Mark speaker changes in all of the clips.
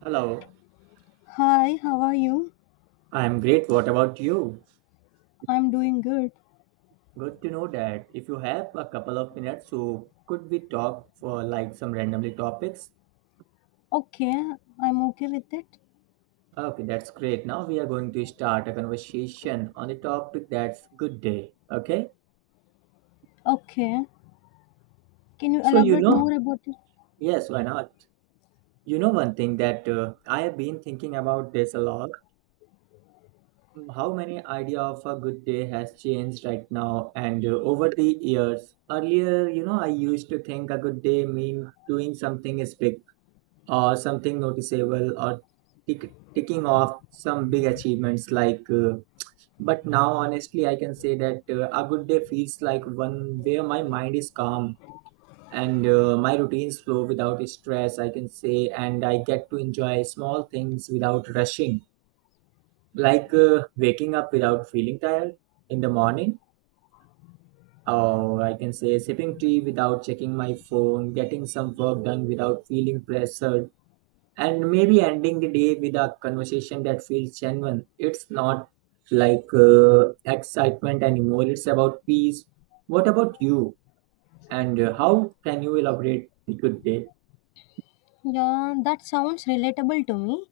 Speaker 1: Hello,
Speaker 2: Hi, how are you?
Speaker 1: I'm great. What about you?
Speaker 2: I'm doing good.
Speaker 1: Good to know that. If you have a couple of minutes, so could we talk for like some randomly topics?
Speaker 2: Okay, I'm okay with it.
Speaker 1: Okay, that's great. Now we are going to start a conversation on the topic that's good day. Okay?
Speaker 2: Okay, can you
Speaker 1: So,
Speaker 2: elaborate more about it?
Speaker 1: yes, why not? One thing that I have been thinking about this a lot. How many idea of a good day has changed right now, and over the years earlier, I used to think a good day mean doing something is big, or something noticeable, or ticking off some big achievements like but now honestly I can say that a good day feels like one where my mind is calm, and my routines flow without stress, I can say, and I get to enjoy small things without rushing, like waking up without feeling tired in the morning, or I can say sipping tea without checking my phone, getting some work done without feeling pressure, and maybe ending the day with a conversation that feels genuine. It's not like excitement anymore, it's about peace. What about you? And how can you elaborate the good day?
Speaker 2: Yeah, that sounds relatable to me.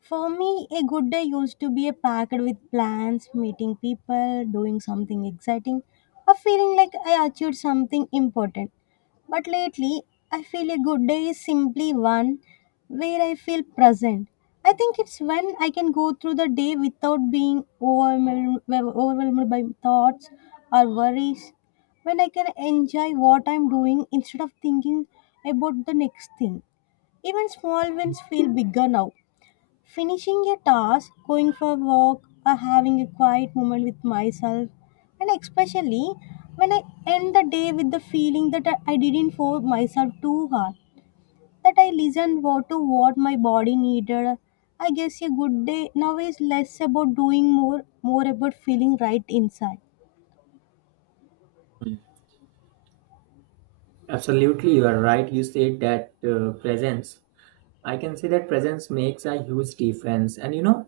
Speaker 2: For me, a good day used to be a packed with plans, meeting people, doing something exciting, or feeling like I achieved something important. But lately, I feel a good day is simply one where I feel present. I think it's when I can go through the day without being overwhelmed, by thoughts or worries, when I can enjoy what I'm doing instead of thinking about the next thing. Even small wins feel bigger now. Finishing a task, going for a walk, or having a quiet moment with myself, and especially when I end the day with the feeling that I didn't force myself too hard, that I listened to what my body needed. I guess a good day now is less about doing more, more about feeling right inside.
Speaker 1: Mm. Absolutely, you are right. You said that presence. I can say that presence makes a huge difference. And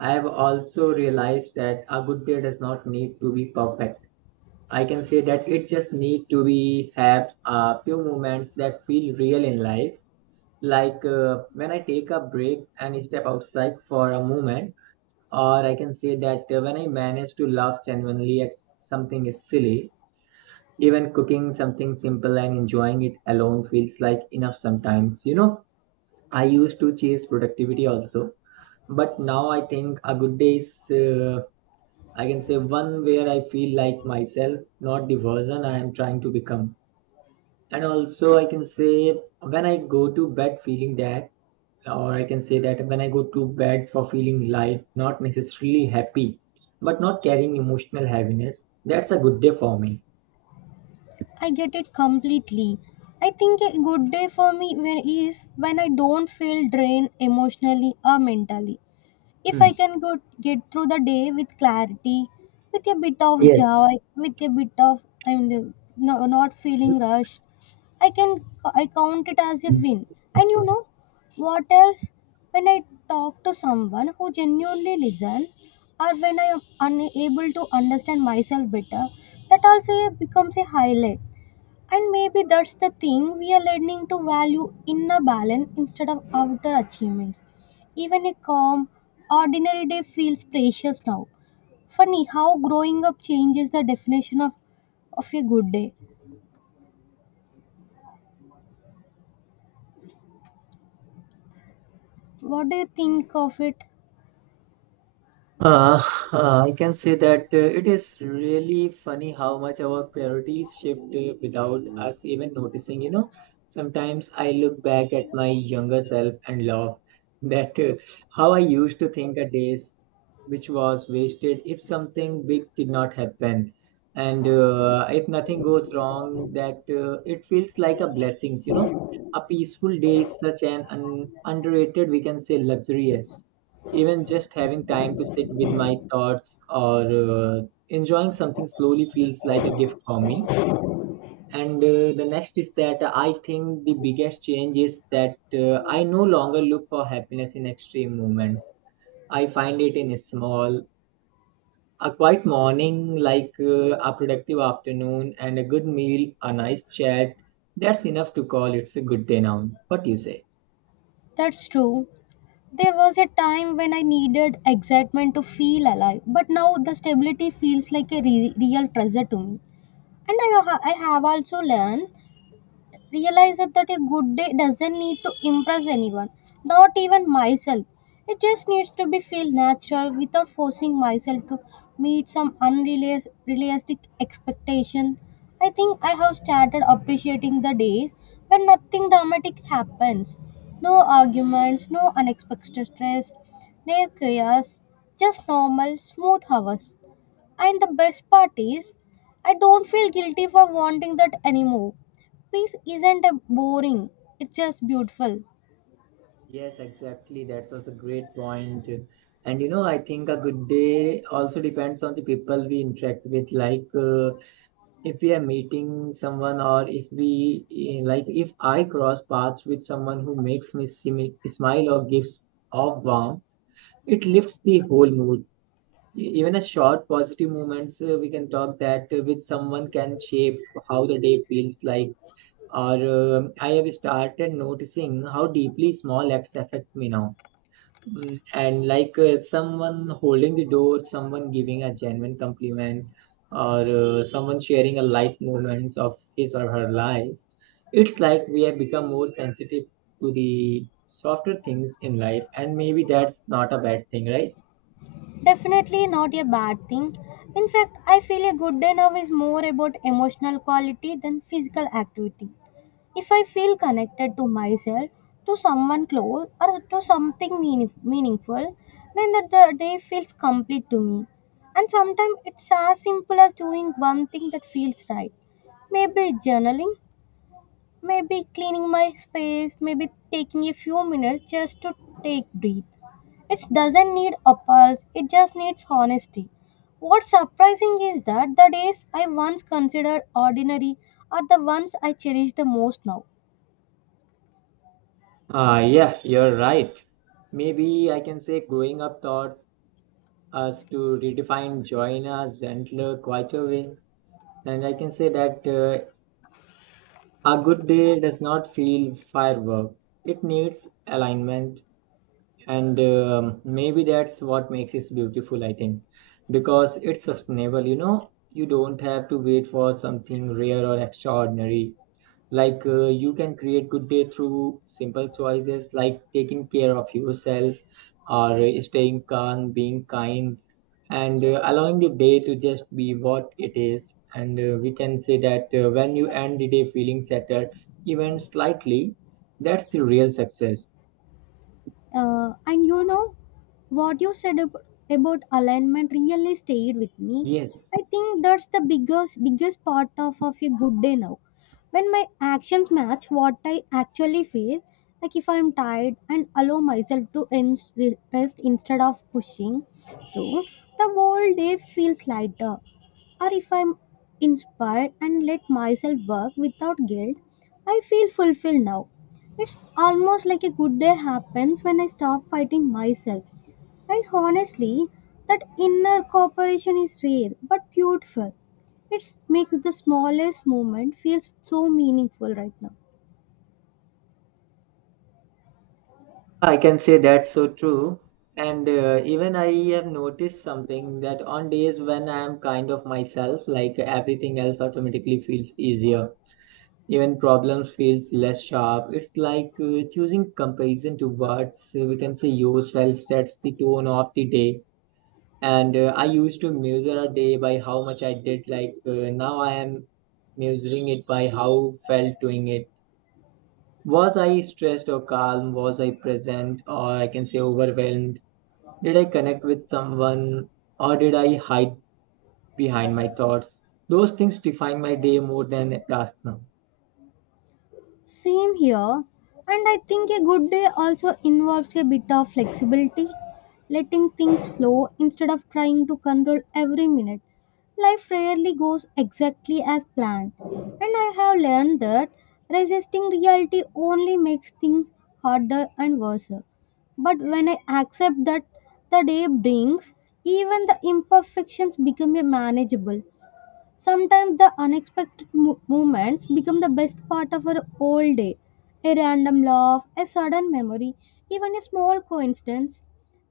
Speaker 1: I have also realized that a good day does not need to be perfect. I can say that it just need to be have a few moments that feel real in life, like when I take a break and step outside for a moment, or I can say that when I manage to laugh genuinely at something is silly. Even cooking something simple and enjoying it alone feels like enough sometimes. I used to chase productivity also, but now I think a good day is I can say one where I feel like myself, not the version I am trying to become. And also I can say when I go to bed feeling that, or I can say that when I go to bed for feeling light, not necessarily happy, but not carrying emotional heaviness, that's a good day for me.
Speaker 2: I get it completely. I think a good day for me when is when I don't feel drained emotionally or mentally. If
Speaker 1: Hmm.
Speaker 2: I can go get through the day with clarity, with a bit of
Speaker 1: Yes.
Speaker 2: joy, with a bit of I'm no, not feeling rushed, I count it as a
Speaker 1: Mhm.
Speaker 2: win. And you know what else? When I talk to someone who genuinely listen, or when I am unable to understand myself better, that also becomes a highlight. And maybe that's the thing we are learning to value inner balance instead of outer achievements. Even a calm, ordinary day feels precious now. Funny how growing up changes the definition of a good day. What do you think of it?
Speaker 1: Uh, I can say that it is really funny how much our priorities shift without us even noticing. Sometimes I look back at my younger self and laugh that how I used to think a days which was wasted if something big did not happen, and if nothing goes wrong, that it feels like a blessing. A peaceful day is such an underrated, we can say, luxurious. Even just having time to sit with my thoughts, or uh, enjoying something slowly feels like a gift for me. And the next is that I think the biggest change is that I no longer look for happiness in extreme moments. I find it in small, a quiet morning, like a productive afternoon, and a good meal, a nice chat. That's enough to call it's a good day now. What do you say?
Speaker 2: That's true. There was a time when I needed excitement to feel alive, but now the stability feels like a real treasure to me. And I have also learned realized that a good day doesn't need to impress anyone, not even myself. It just needs to be feel natural without forcing myself to meet some unrealistic expectation. I think I have started appreciating the days when nothing dramatic happens. No arguments, no unexpected stress, no chaos, just normal, smooth hours. And the best part is, I don't feel guilty for wanting that anymore. Peace isn't a boring, it's just beautiful.
Speaker 1: Yes, exactly. That's also a great point. And I think a good day also depends on the people we interact with. Like, if we are meeting someone, or if we like, if I cross paths with someone who makes me smile or gives off warmth, it lifts the whole mood. Even a short positive moments, we can talk that with someone can shape how the day feels like. Or I have started noticing how deeply small acts affect me now. And like someone holding the door, someone giving a genuine compliment, or someone sharing a light moments of his or her life. It's like we have become more sensitive to the softer things in life, and maybe that's not a bad thing, right?
Speaker 2: Definitely not a bad thing. In fact, I feel a good day now is more about emotional quality than physical activity. If I feel connected to myself, to someone close, or to something meaningful, then the day feels complete to me. And sometimes it's as simple as doing one thing that feels right. Maybe journaling, maybe cleaning my space, maybe taking a few minutes just to take breathe. It doesn't need appals, it just needs honesty. What's surprising is that the days I once considered ordinary are the ones I cherish the most now.
Speaker 1: Yeah, you're right. Maybe I can say growing up taught us to redefine joy in a gentler, quieter way. And I can say that a good day does not feel fireworks, it needs alignment. And maybe that's what makes it beautiful, I think, because it's sustainable. You don't have to wait for something rare or extraordinary. Like you can create good day through simple choices, like taking care of yourself, or staying calm, being kind, and allowing the day to just be what it is. And we can say that when you end the day feeling settled, even slightly, that's the real success.
Speaker 2: And you know what you said about alignment really stayed with me.
Speaker 1: Yes,
Speaker 2: I think that's the biggest part of a good day now. When my actions match what I actually feel, like if I'm tired and allow myself to rest instead of pushing through, the whole day feels lighter. Or if I'm inspired and let myself work without guilt, I feel fulfilled now. It's almost like a good day happens when I stop fighting myself. And honestly, that inner cooperation is rare but beautiful. It makes the smallest moment feel so meaningful right now.
Speaker 1: I can say that's so true. And even I have noticed something that on days when I am kind of myself, like everything else automatically feels easier. Even problems feels less sharp. It's like choosing comparison to words. We can say yourself sets the tone of the day. And I used to measure a day by how much I did. Like now I am measuring it by how felt doing it. Was I stressed or calm? Was I present, or I can say overwhelmed? Did I connect with someone, or did I hide behind my thoughts? Those things define my day more than a task now.
Speaker 2: Same here. And I think a good day also involves a bit of flexibility, letting things flow instead of trying to control every minute. Life rarely goes exactly as planned. And I have learned that resisting reality only makes things harder and worse. But when I accept that the day brings, even the imperfections become a manageable. Sometimes the unexpected moments become the best part of our whole day. A random laugh, a sudden memory, even a small coincidence.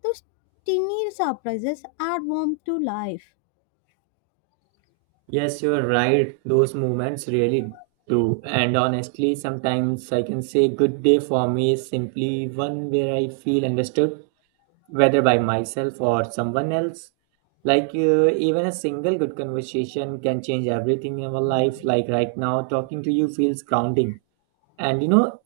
Speaker 2: Those tiny surprises add warmth to life.
Speaker 1: Yes, you're right. Those moments really do. And honestly, sometimes I can say good day for me is simply one where I feel understood, whether by myself or someone else. Like, even a single good conversation can change everything in our life. Like, right now, talking to you feels grounding. And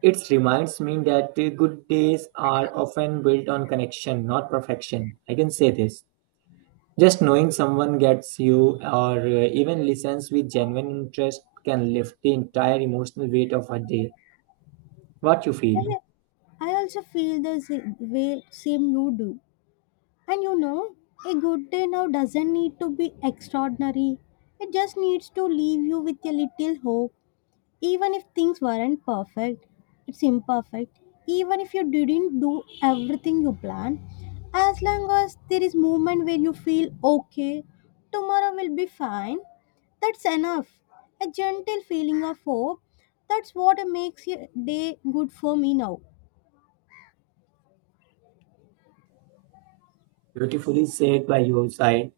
Speaker 1: it reminds me that good days are often built on connection, not perfection. I can say this. Just knowing someone gets you, or even listens with genuine interest can lift the entire emotional weight of a day. What you feel,
Speaker 2: I I also feel the way same you do. And you know, a good day now doesn't need to be extraordinary. It just needs to leave you with a little hope. Even if things weren't perfect, it's imperfect. Even if you didn't do everything you planned, as long as there is movement where you feel okay, tomorrow will be fine, that's enough. A gentle feeling of hope, that's what makes your day good for me now.
Speaker 1: beautifully said by your side.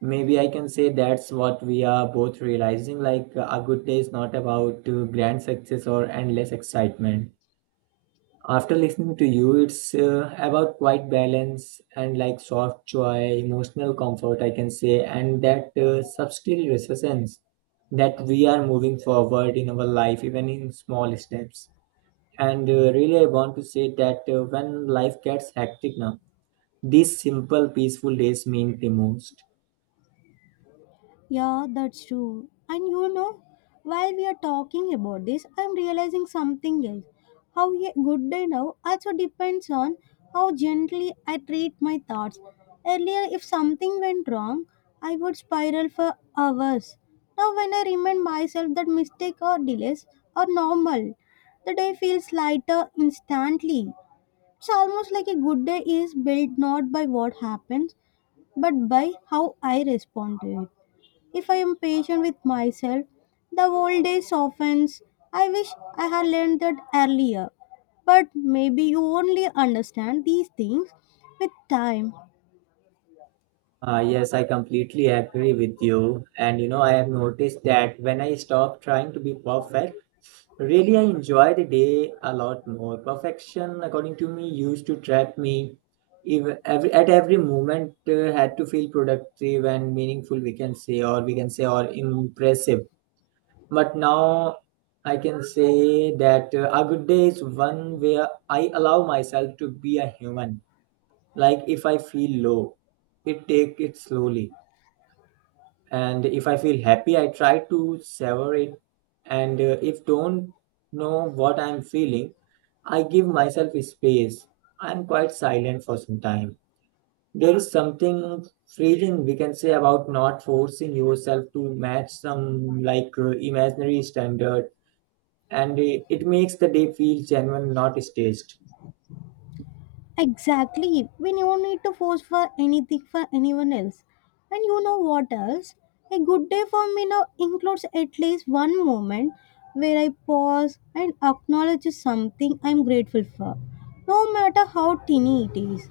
Speaker 1: Maybe I can say that's what we are both realizing, like a good day is not about grand success or endless excitement. After listening to you, it's about quite balance, and like soft joy emotional comfort, I can say, and that subtle resistance that we are moving forward in our life even in small steps. And really I want to say that when life gets hectic now, these simple peaceful days mean the most.
Speaker 2: Yeah, that's true. And you know, while we are talking about this, I'm realizing something else. How a good day now also depends on how gently I treat my thoughts. Earlier, if something went wrong, I would spiral for hours. Now, when I remind myself that mistake or delays are normal, the day feels lighter instantly. It's almost like a good day is built not by what happens, but by how I respond to it. If I am patient with myself, the whole day softens. I wish I had learned that earlier. But maybe you only understand these things with time.
Speaker 1: Yes, I completely agree with you, and I have noticed that when I stop trying to be perfect. Really, I enjoy the day a lot more. Perfection, according to me, used to trap me. If at every moment, had to feel productive and meaningful, we can say, or or impressive. But now I can say that a good day is one where I allow myself to be a human. Like if I feel low, it take it slowly, and if I feel happy I try to savor it, and if don't know what I'm feeling, I give myself space, I'm quite silent for some time. There is something freeing, we can say, about not forcing yourself to match some like imaginary standard. And it makes the day feel genuine, not staged.
Speaker 2: Exactly, when you need to force for anything for anyone else. And you know what else? A good day for me now includes at least one moment where I pause and acknowledge something I'm grateful for, no matter how tiny it is.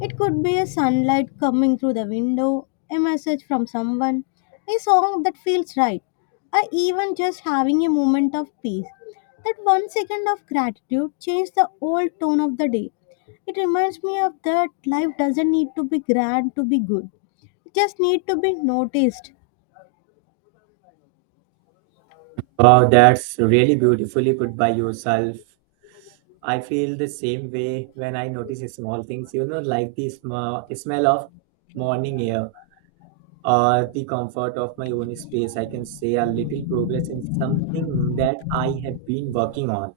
Speaker 2: It could be a sunlight coming through the window, a message from someone, a song that feels right, or even just having a moment of peace. That 1 second of gratitude changed the whole tone of the day. It reminds me of that life doesn't need to be grand to be good. It just need to be noticed.
Speaker 1: Wow, that's really beautifully put by yourself. I feel the same way when I notice small things, like the smell of morning air, or the comfort of my own space. I can say a little progress in something that I have been working on.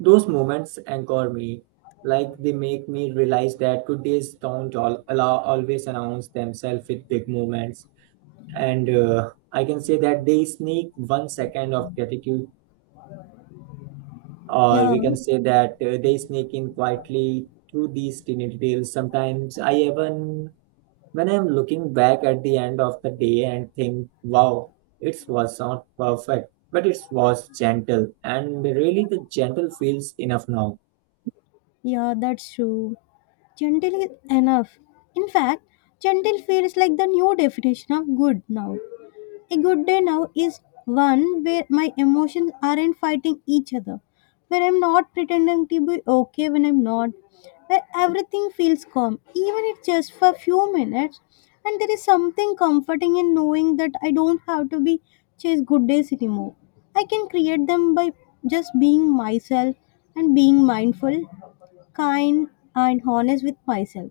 Speaker 1: Those moments anchor me, like they make me realize that good days don't always announce themselves with big moments. And I can say that they sneak one second of gratitude, or
Speaker 2: Yeah,
Speaker 1: we can say that they sneak in quietly through these teeny details. Sometimes I even, when I'm looking back at the end of the day and think, wow, it was not perfect, but it was gentle. And really, the gentle feels enough now.
Speaker 2: yeah, that's true. Gentle is enough. In fact, gentle feels like the new definition of good now. A good day now is one where my emotions aren't fighting each other, where I'm not pretending to be okay when I'm not, where everything feels calm, even if just for a few minutes. And there is something comforting in knowing that I don't have to be chase good days anymore. I can create them by just being myself and being mindful, kind, and honest with myself.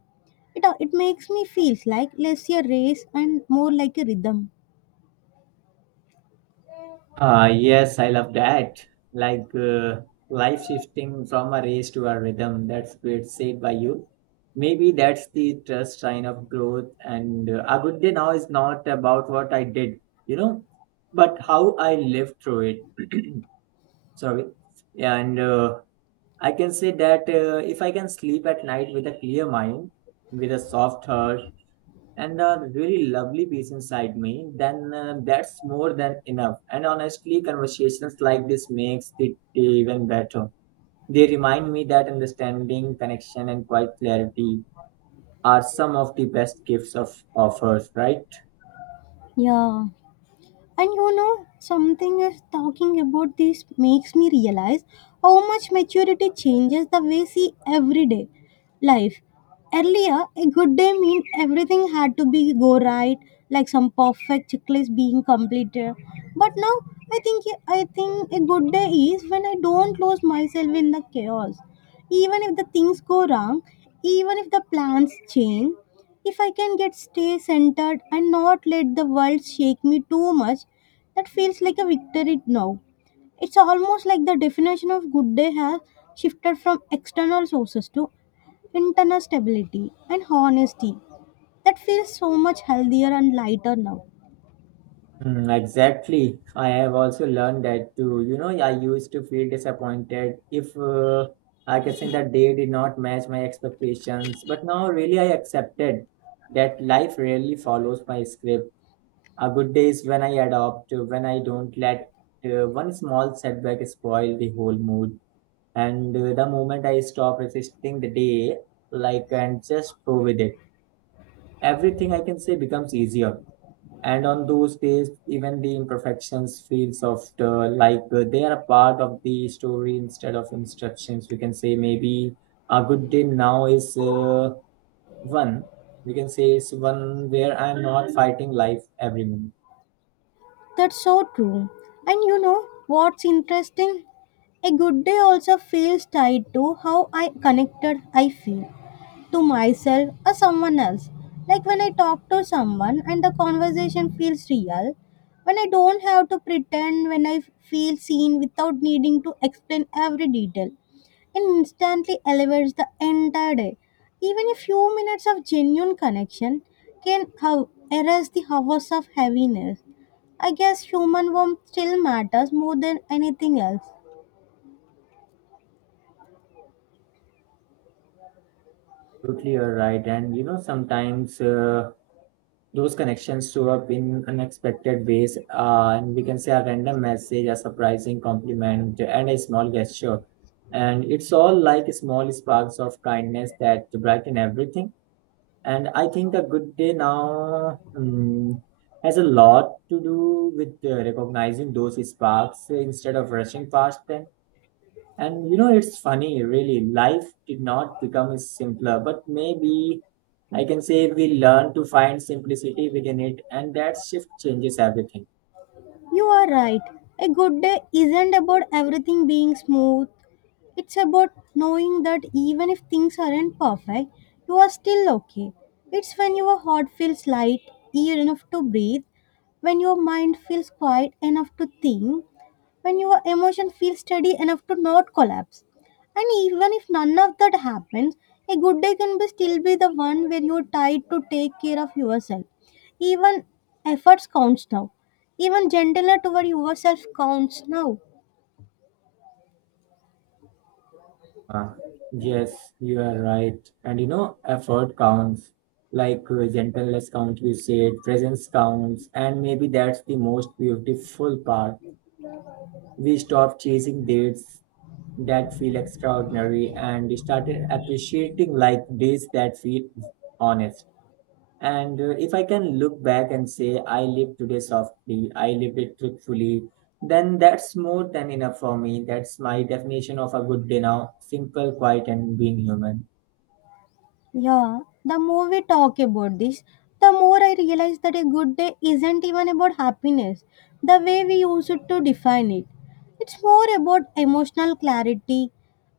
Speaker 2: It makes me feel like less a race and more like a rhythm.
Speaker 1: Yes, I love that. Like life shifting from a race to a rhythm. That's great said by you. Maybe that's the trust sign of growth. And a good day now is not about what I did, you know, but how I lived through it. Sorry. And I can say that if I can sleep at night with a clear mind, with a soft heart, and a really lovely piece inside me, then that's more than enough. And honestly, conversations like this makes it even better. They remind me that understanding, connection, and quiet clarity are some of the best gifts of offers, right?
Speaker 2: Yeah. And you know, something is talking about this makes me realize how much maturity changes the way we see everyday life. Earlier, a good day meant everything had to be go right, like some perfect checklist being completed. But now, I think a good day is when I don't lose myself in the chaos. Even if the things go wrong, even if the plans change, if I can get stay centered and not let the world shake me too much, that feels like a victory now. It's almost like the definition of good day has shifted from external sources to internal stability and honesty. That feels so much healthier and lighter now.
Speaker 1: Mm, exactly. I have also learned that too. I used to feel disappointed if I can say that they did not match my expectations. But now, really, I accepted that life rarely follows my script. A good day is when I adopt, when I don't let one small setback spoil the whole mood. And the moment I stop resisting the day, like, and just go with it, everything I can say becomes easier. And on those days, even the imperfections feel softer, like they are a part of the story instead of instructions. We can say maybe a good day now is one. We can say it's one where I'm not fighting life every minute.
Speaker 2: That's so true. And you know what's interesting? A good day also feels tied to how I connected I feel to myself or someone else. Like when I talk to someone and the conversation feels real, when I don't have to pretend, when I feel seen without needing to explain every detail, it instantly elevates the entire day. Even a few minutes of genuine connection can how erase the hours of heaviness. I guess human warmth still matters more than anything else.
Speaker 1: Absolutely, you're right. And you know, sometimes those connections show up in unexpected ways. And we can say a random message, a surprising compliment, and a small gesture. And it's all like small sparks of kindness that brighten everything. And I think a good day now has a lot to do with recognizing those sparks instead of rushing past them. And you know, it's funny, really. Life did not become simpler, but maybe I can say we learn to find simplicity within it, and that shift changes everything.
Speaker 2: You are right. A good day isn't about everything being smooth. It's about knowing that even if things aren't perfect, you are still okay. It's when your heart feels light enough to breathe, when your mind feels quiet enough to think, when your emotion feels steady enough to not collapse. And even if none of that happens, a good day can be still be the one where you're tired to take care of yourself. Even efforts counts now. Even gentler toward yourself counts now.
Speaker 1: Ah, yes, you are right. And you know, effort counts, like gentleness counts, you said, presence counts, and maybe that's the most beautiful part. We stopped chasing dates that feel extraordinary and started appreciating like days that feel honest. And if I can look back and say, I lived today softly, I lived it truthfully, then that's more than enough for me. That's my definition of a good day now: simple, quiet, and being human.
Speaker 2: Yeah, the more we talk about this, the more I realize that a good day isn't even about happiness, the way we use it to define it. It's more about emotional clarity,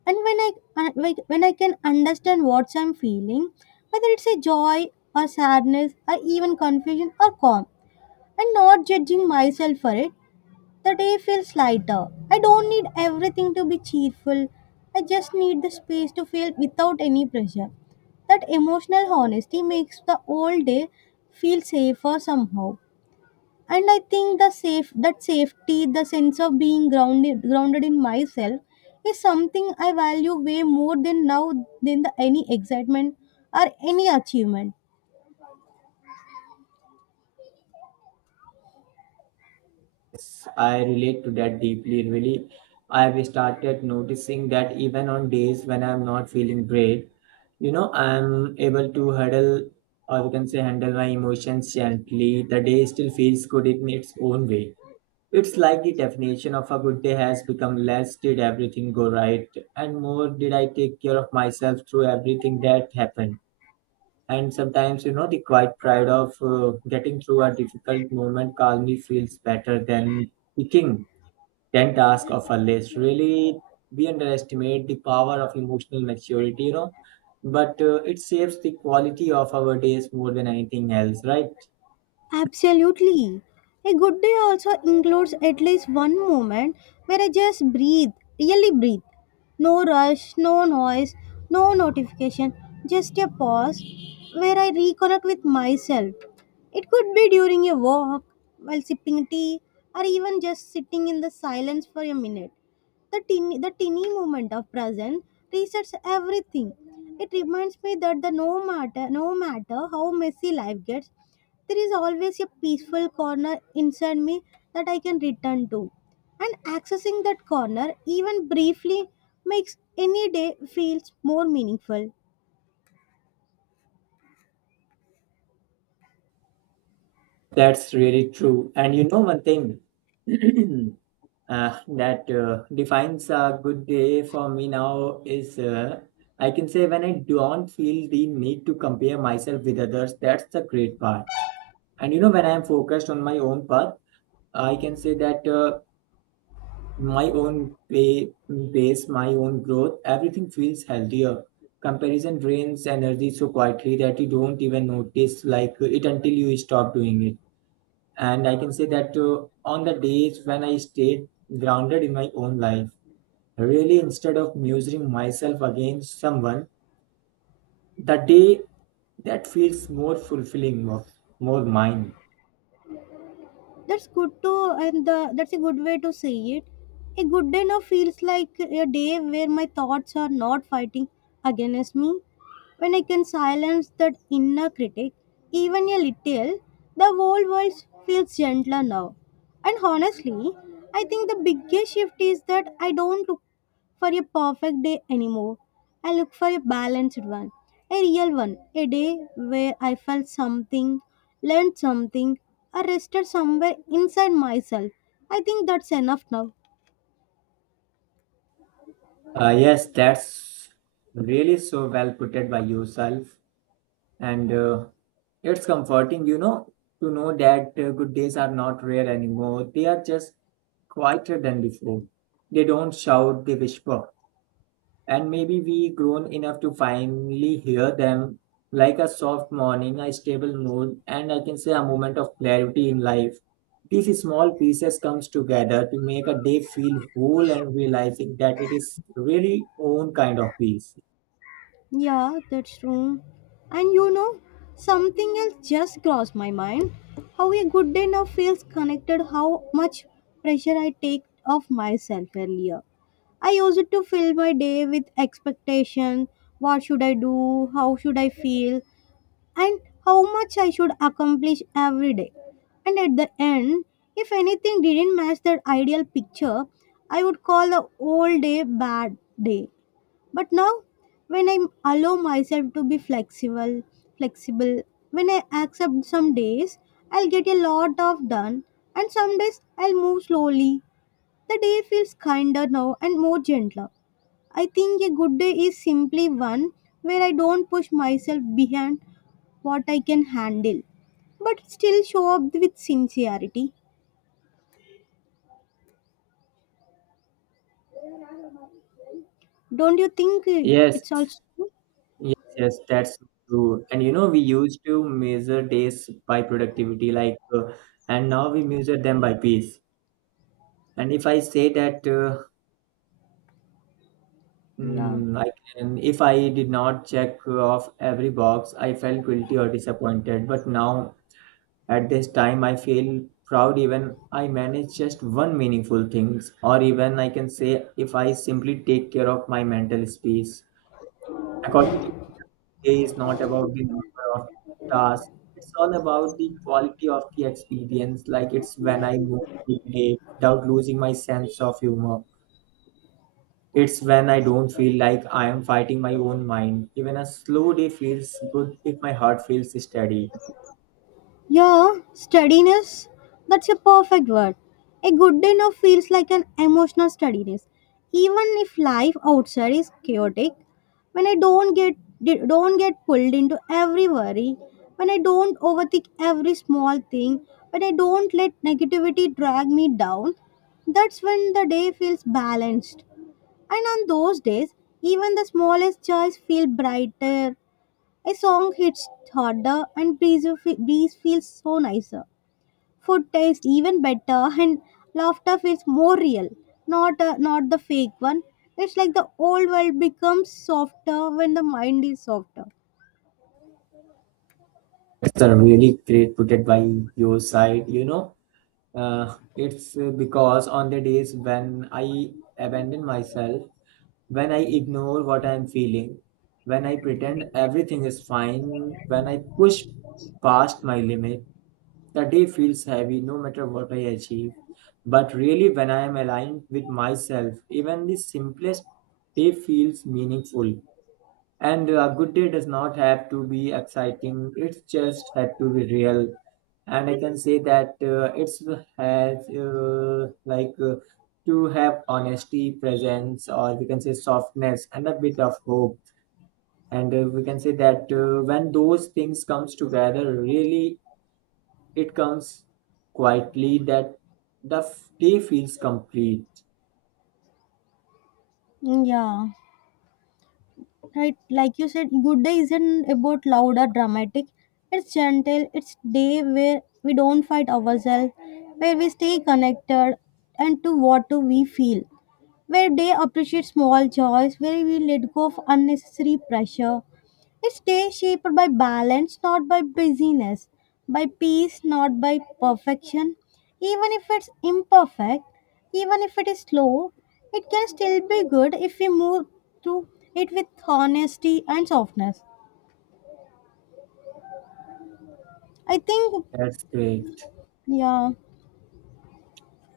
Speaker 2: and when I like, when I can understand what I'm feeling, whether it's a joy or sadness or even confusion or calm, and not judging myself for it, the day feels lighter. I don't need everything to be cheerful. I just need the space to feel without any pressure. That emotional honesty makes the whole day feel safer somehow. And I think the safety, the sense of being grounded in myself is something I value way more than now than any excitement or any achievement.
Speaker 1: Yes, I relate to that deeply. Really, I've started noticing that even on days when I'm not feeling great, you know, I'm able to huddle or you can say handle my emotions gently. The day still feels good in its own way. It's like the definition of a good day has become less did everything go right and more did I take care of myself through everything that happened. And sometimes, you know, the quiet pride of getting through a difficult moment calmly feels better than picking 10 tasks off a list. Really, we underestimate the power of emotional maturity, you know, but it saves the quality of our days more than anything else, right?
Speaker 2: Absolutely. A good day also includes at least one moment where I just breathe, really breathe. No rush, no noise, no notification, just a pause where I reconnect with myself. It could be during a walk, while sipping tea, or even just sitting in the silence for a minute. The teeny moment of presence resets everything. It reminds me that the no matter no matter how messy life gets, there is always a peaceful corner inside me that I can return to. And accessing that corner, even briefly, makes any day feels more meaningful.
Speaker 1: That's really true. And you know, one thing. That Defines a good day for me now is I can say when I don't feel the need to compare myself with others, that's the great part. And you know, when I'm focused on my own path, I can say that my own pay, pace, my own growth, everything feels healthier. Comparison drains energy so quietly that you don't even notice like it until you stop doing it. And I can say that on the days when I stayed grounded in my own life. Really, instead of measuring myself against someone, the day that feels more fulfilling, more, more mine.
Speaker 2: That's good to. And that's a good way to say it. A good day now feels like a day where my thoughts are not fighting against me. When I can silence that inner critic, even a little, the whole world feels gentler now. And honestly, I think the biggest shift is that I don't look for a perfect day anymore. I look for a balanced one, a real one, a day where I felt something, learned something, or rested somewhere inside myself. I think that's enough now.
Speaker 1: Yes, that's really so well put it by yourself. And it's comforting, you know, to know that good days are not rare anymore. They are just quieter than before. They don't shout, they whisper. And maybe we grown enough to finally hear them, like a soft morning, a stable mood, and I can say a moment of clarity in life. These small pieces comes together to make a day feel whole, and realizing that it is really own kind of peace.
Speaker 2: Yeah, that's true. And you know, something else just crossed my mind. How a good day now feels connected how much pressure I take off myself earlier. I used to fill my day with expectation. What should I do? How should I feel? And how much I should accomplish every day. And at the end, if anything didn't match that ideal picture, I would call the whole day bad day. But now, when I allow myself to be flexible, when I accept some days, I'll get a lot of done, and some days I'll move slowly. The day feels kinder now and more gentler. I think a good day is simply one where I don't push myself behind what I can handle, but still show up with sincerity. Don't you think
Speaker 1: yes
Speaker 2: it's also
Speaker 1: yes yes That's true. And you know, we used to measure days by productivity, like and now we measure them by peace. And if I say that
Speaker 2: yeah.
Speaker 1: hmm, I can. If I did not check off every box, I felt guilty or disappointed. But now, at this time, I feel proud even I manage just one meaningful things, or even I can say if I simply take care of my mental space. According to me, it's not about the number of tasks. It's all about the quality of the experience. Like it's when I move through the day without losing my sense of humor. It's when I don't feel like I am fighting my own mind. Even a slow day feels good if my heart feels steady.
Speaker 2: Yeah, steadiness. That's a perfect word. A good day now feels like an emotional steadiness. Even if life outside is chaotic, when I don't get pulled into every worry, when I don't overthink every small thing, when I don't let negativity drag me down, that's when the day feels balanced. And on those days, even the smallest joys feel brighter. A song hits harder and breeze feels so nicer. Food tastes even better and laughter feels more real, not the fake one. It's like the old world becomes softer when the mind is softer.
Speaker 1: It's a really great put it by your side, you know. It's because on the days when I abandon myself, when I ignore what I'm feeling, when I pretend everything is fine, when I push past my limit, the day feels heavy no matter what I achieve. But really, when I am aligned with myself, even the simplest day feels meaningful. And a good day does not have to be exciting, it just had to be real. And I can say that it's has to have honesty, presence, or we can say softness and a bit of hope. And we can say that when those things comes together, really it comes quietly that the day feels complete.
Speaker 2: Yeah. Right, like you said, good day isn't about loud or dramatic, it's gentle. It's day where we don't fight ourselves, where we stay connected and to what do we feel, where they appreciate small joys, where we let go of unnecessary pressure. It's day shaped by balance, not by busyness, by peace, not by perfection. Even if it's imperfect, even if it is slow, it can still be good if we move through it with honesty and softness. I think,
Speaker 1: That's great.
Speaker 2: yeah,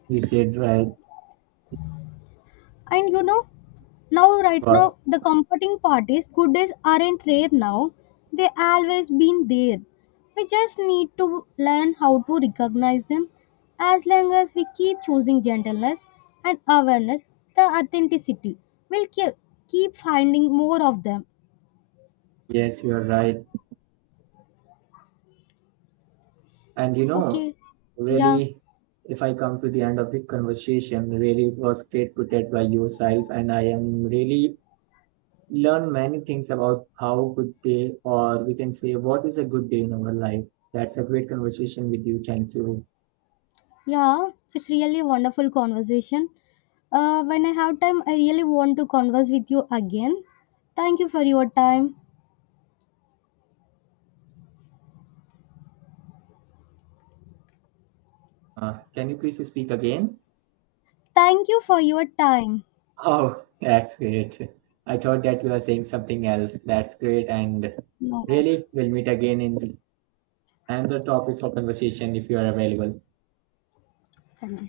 Speaker 1: You said right.
Speaker 2: and you know, now, right
Speaker 1: But
Speaker 2: now, the comforting part is good days aren't rare now. They always been there. We just need to learn how to recognize them. As long as we keep choosing gentleness and awareness, the authenticity will keep finding more of them.
Speaker 1: yes, you're right. And you know,
Speaker 2: Okay. Yeah.
Speaker 1: really, if I come to the end of the conversation, really it was great to get by yourself. And I am really learn many things about how good day or we can say what is a good day in our life. That's a great conversation with you. Thank you.
Speaker 2: Yeah, it's really a wonderful conversation. When I have time, I really want to converse with you again. Thank you for your time.
Speaker 1: Can you please speak again?
Speaker 2: Thank you for your time.
Speaker 1: Oh, that's great. I thought that you were saying something else. That's great. And
Speaker 2: No,
Speaker 1: really, we'll meet again in another topic for conversation if you are available.
Speaker 2: 感觉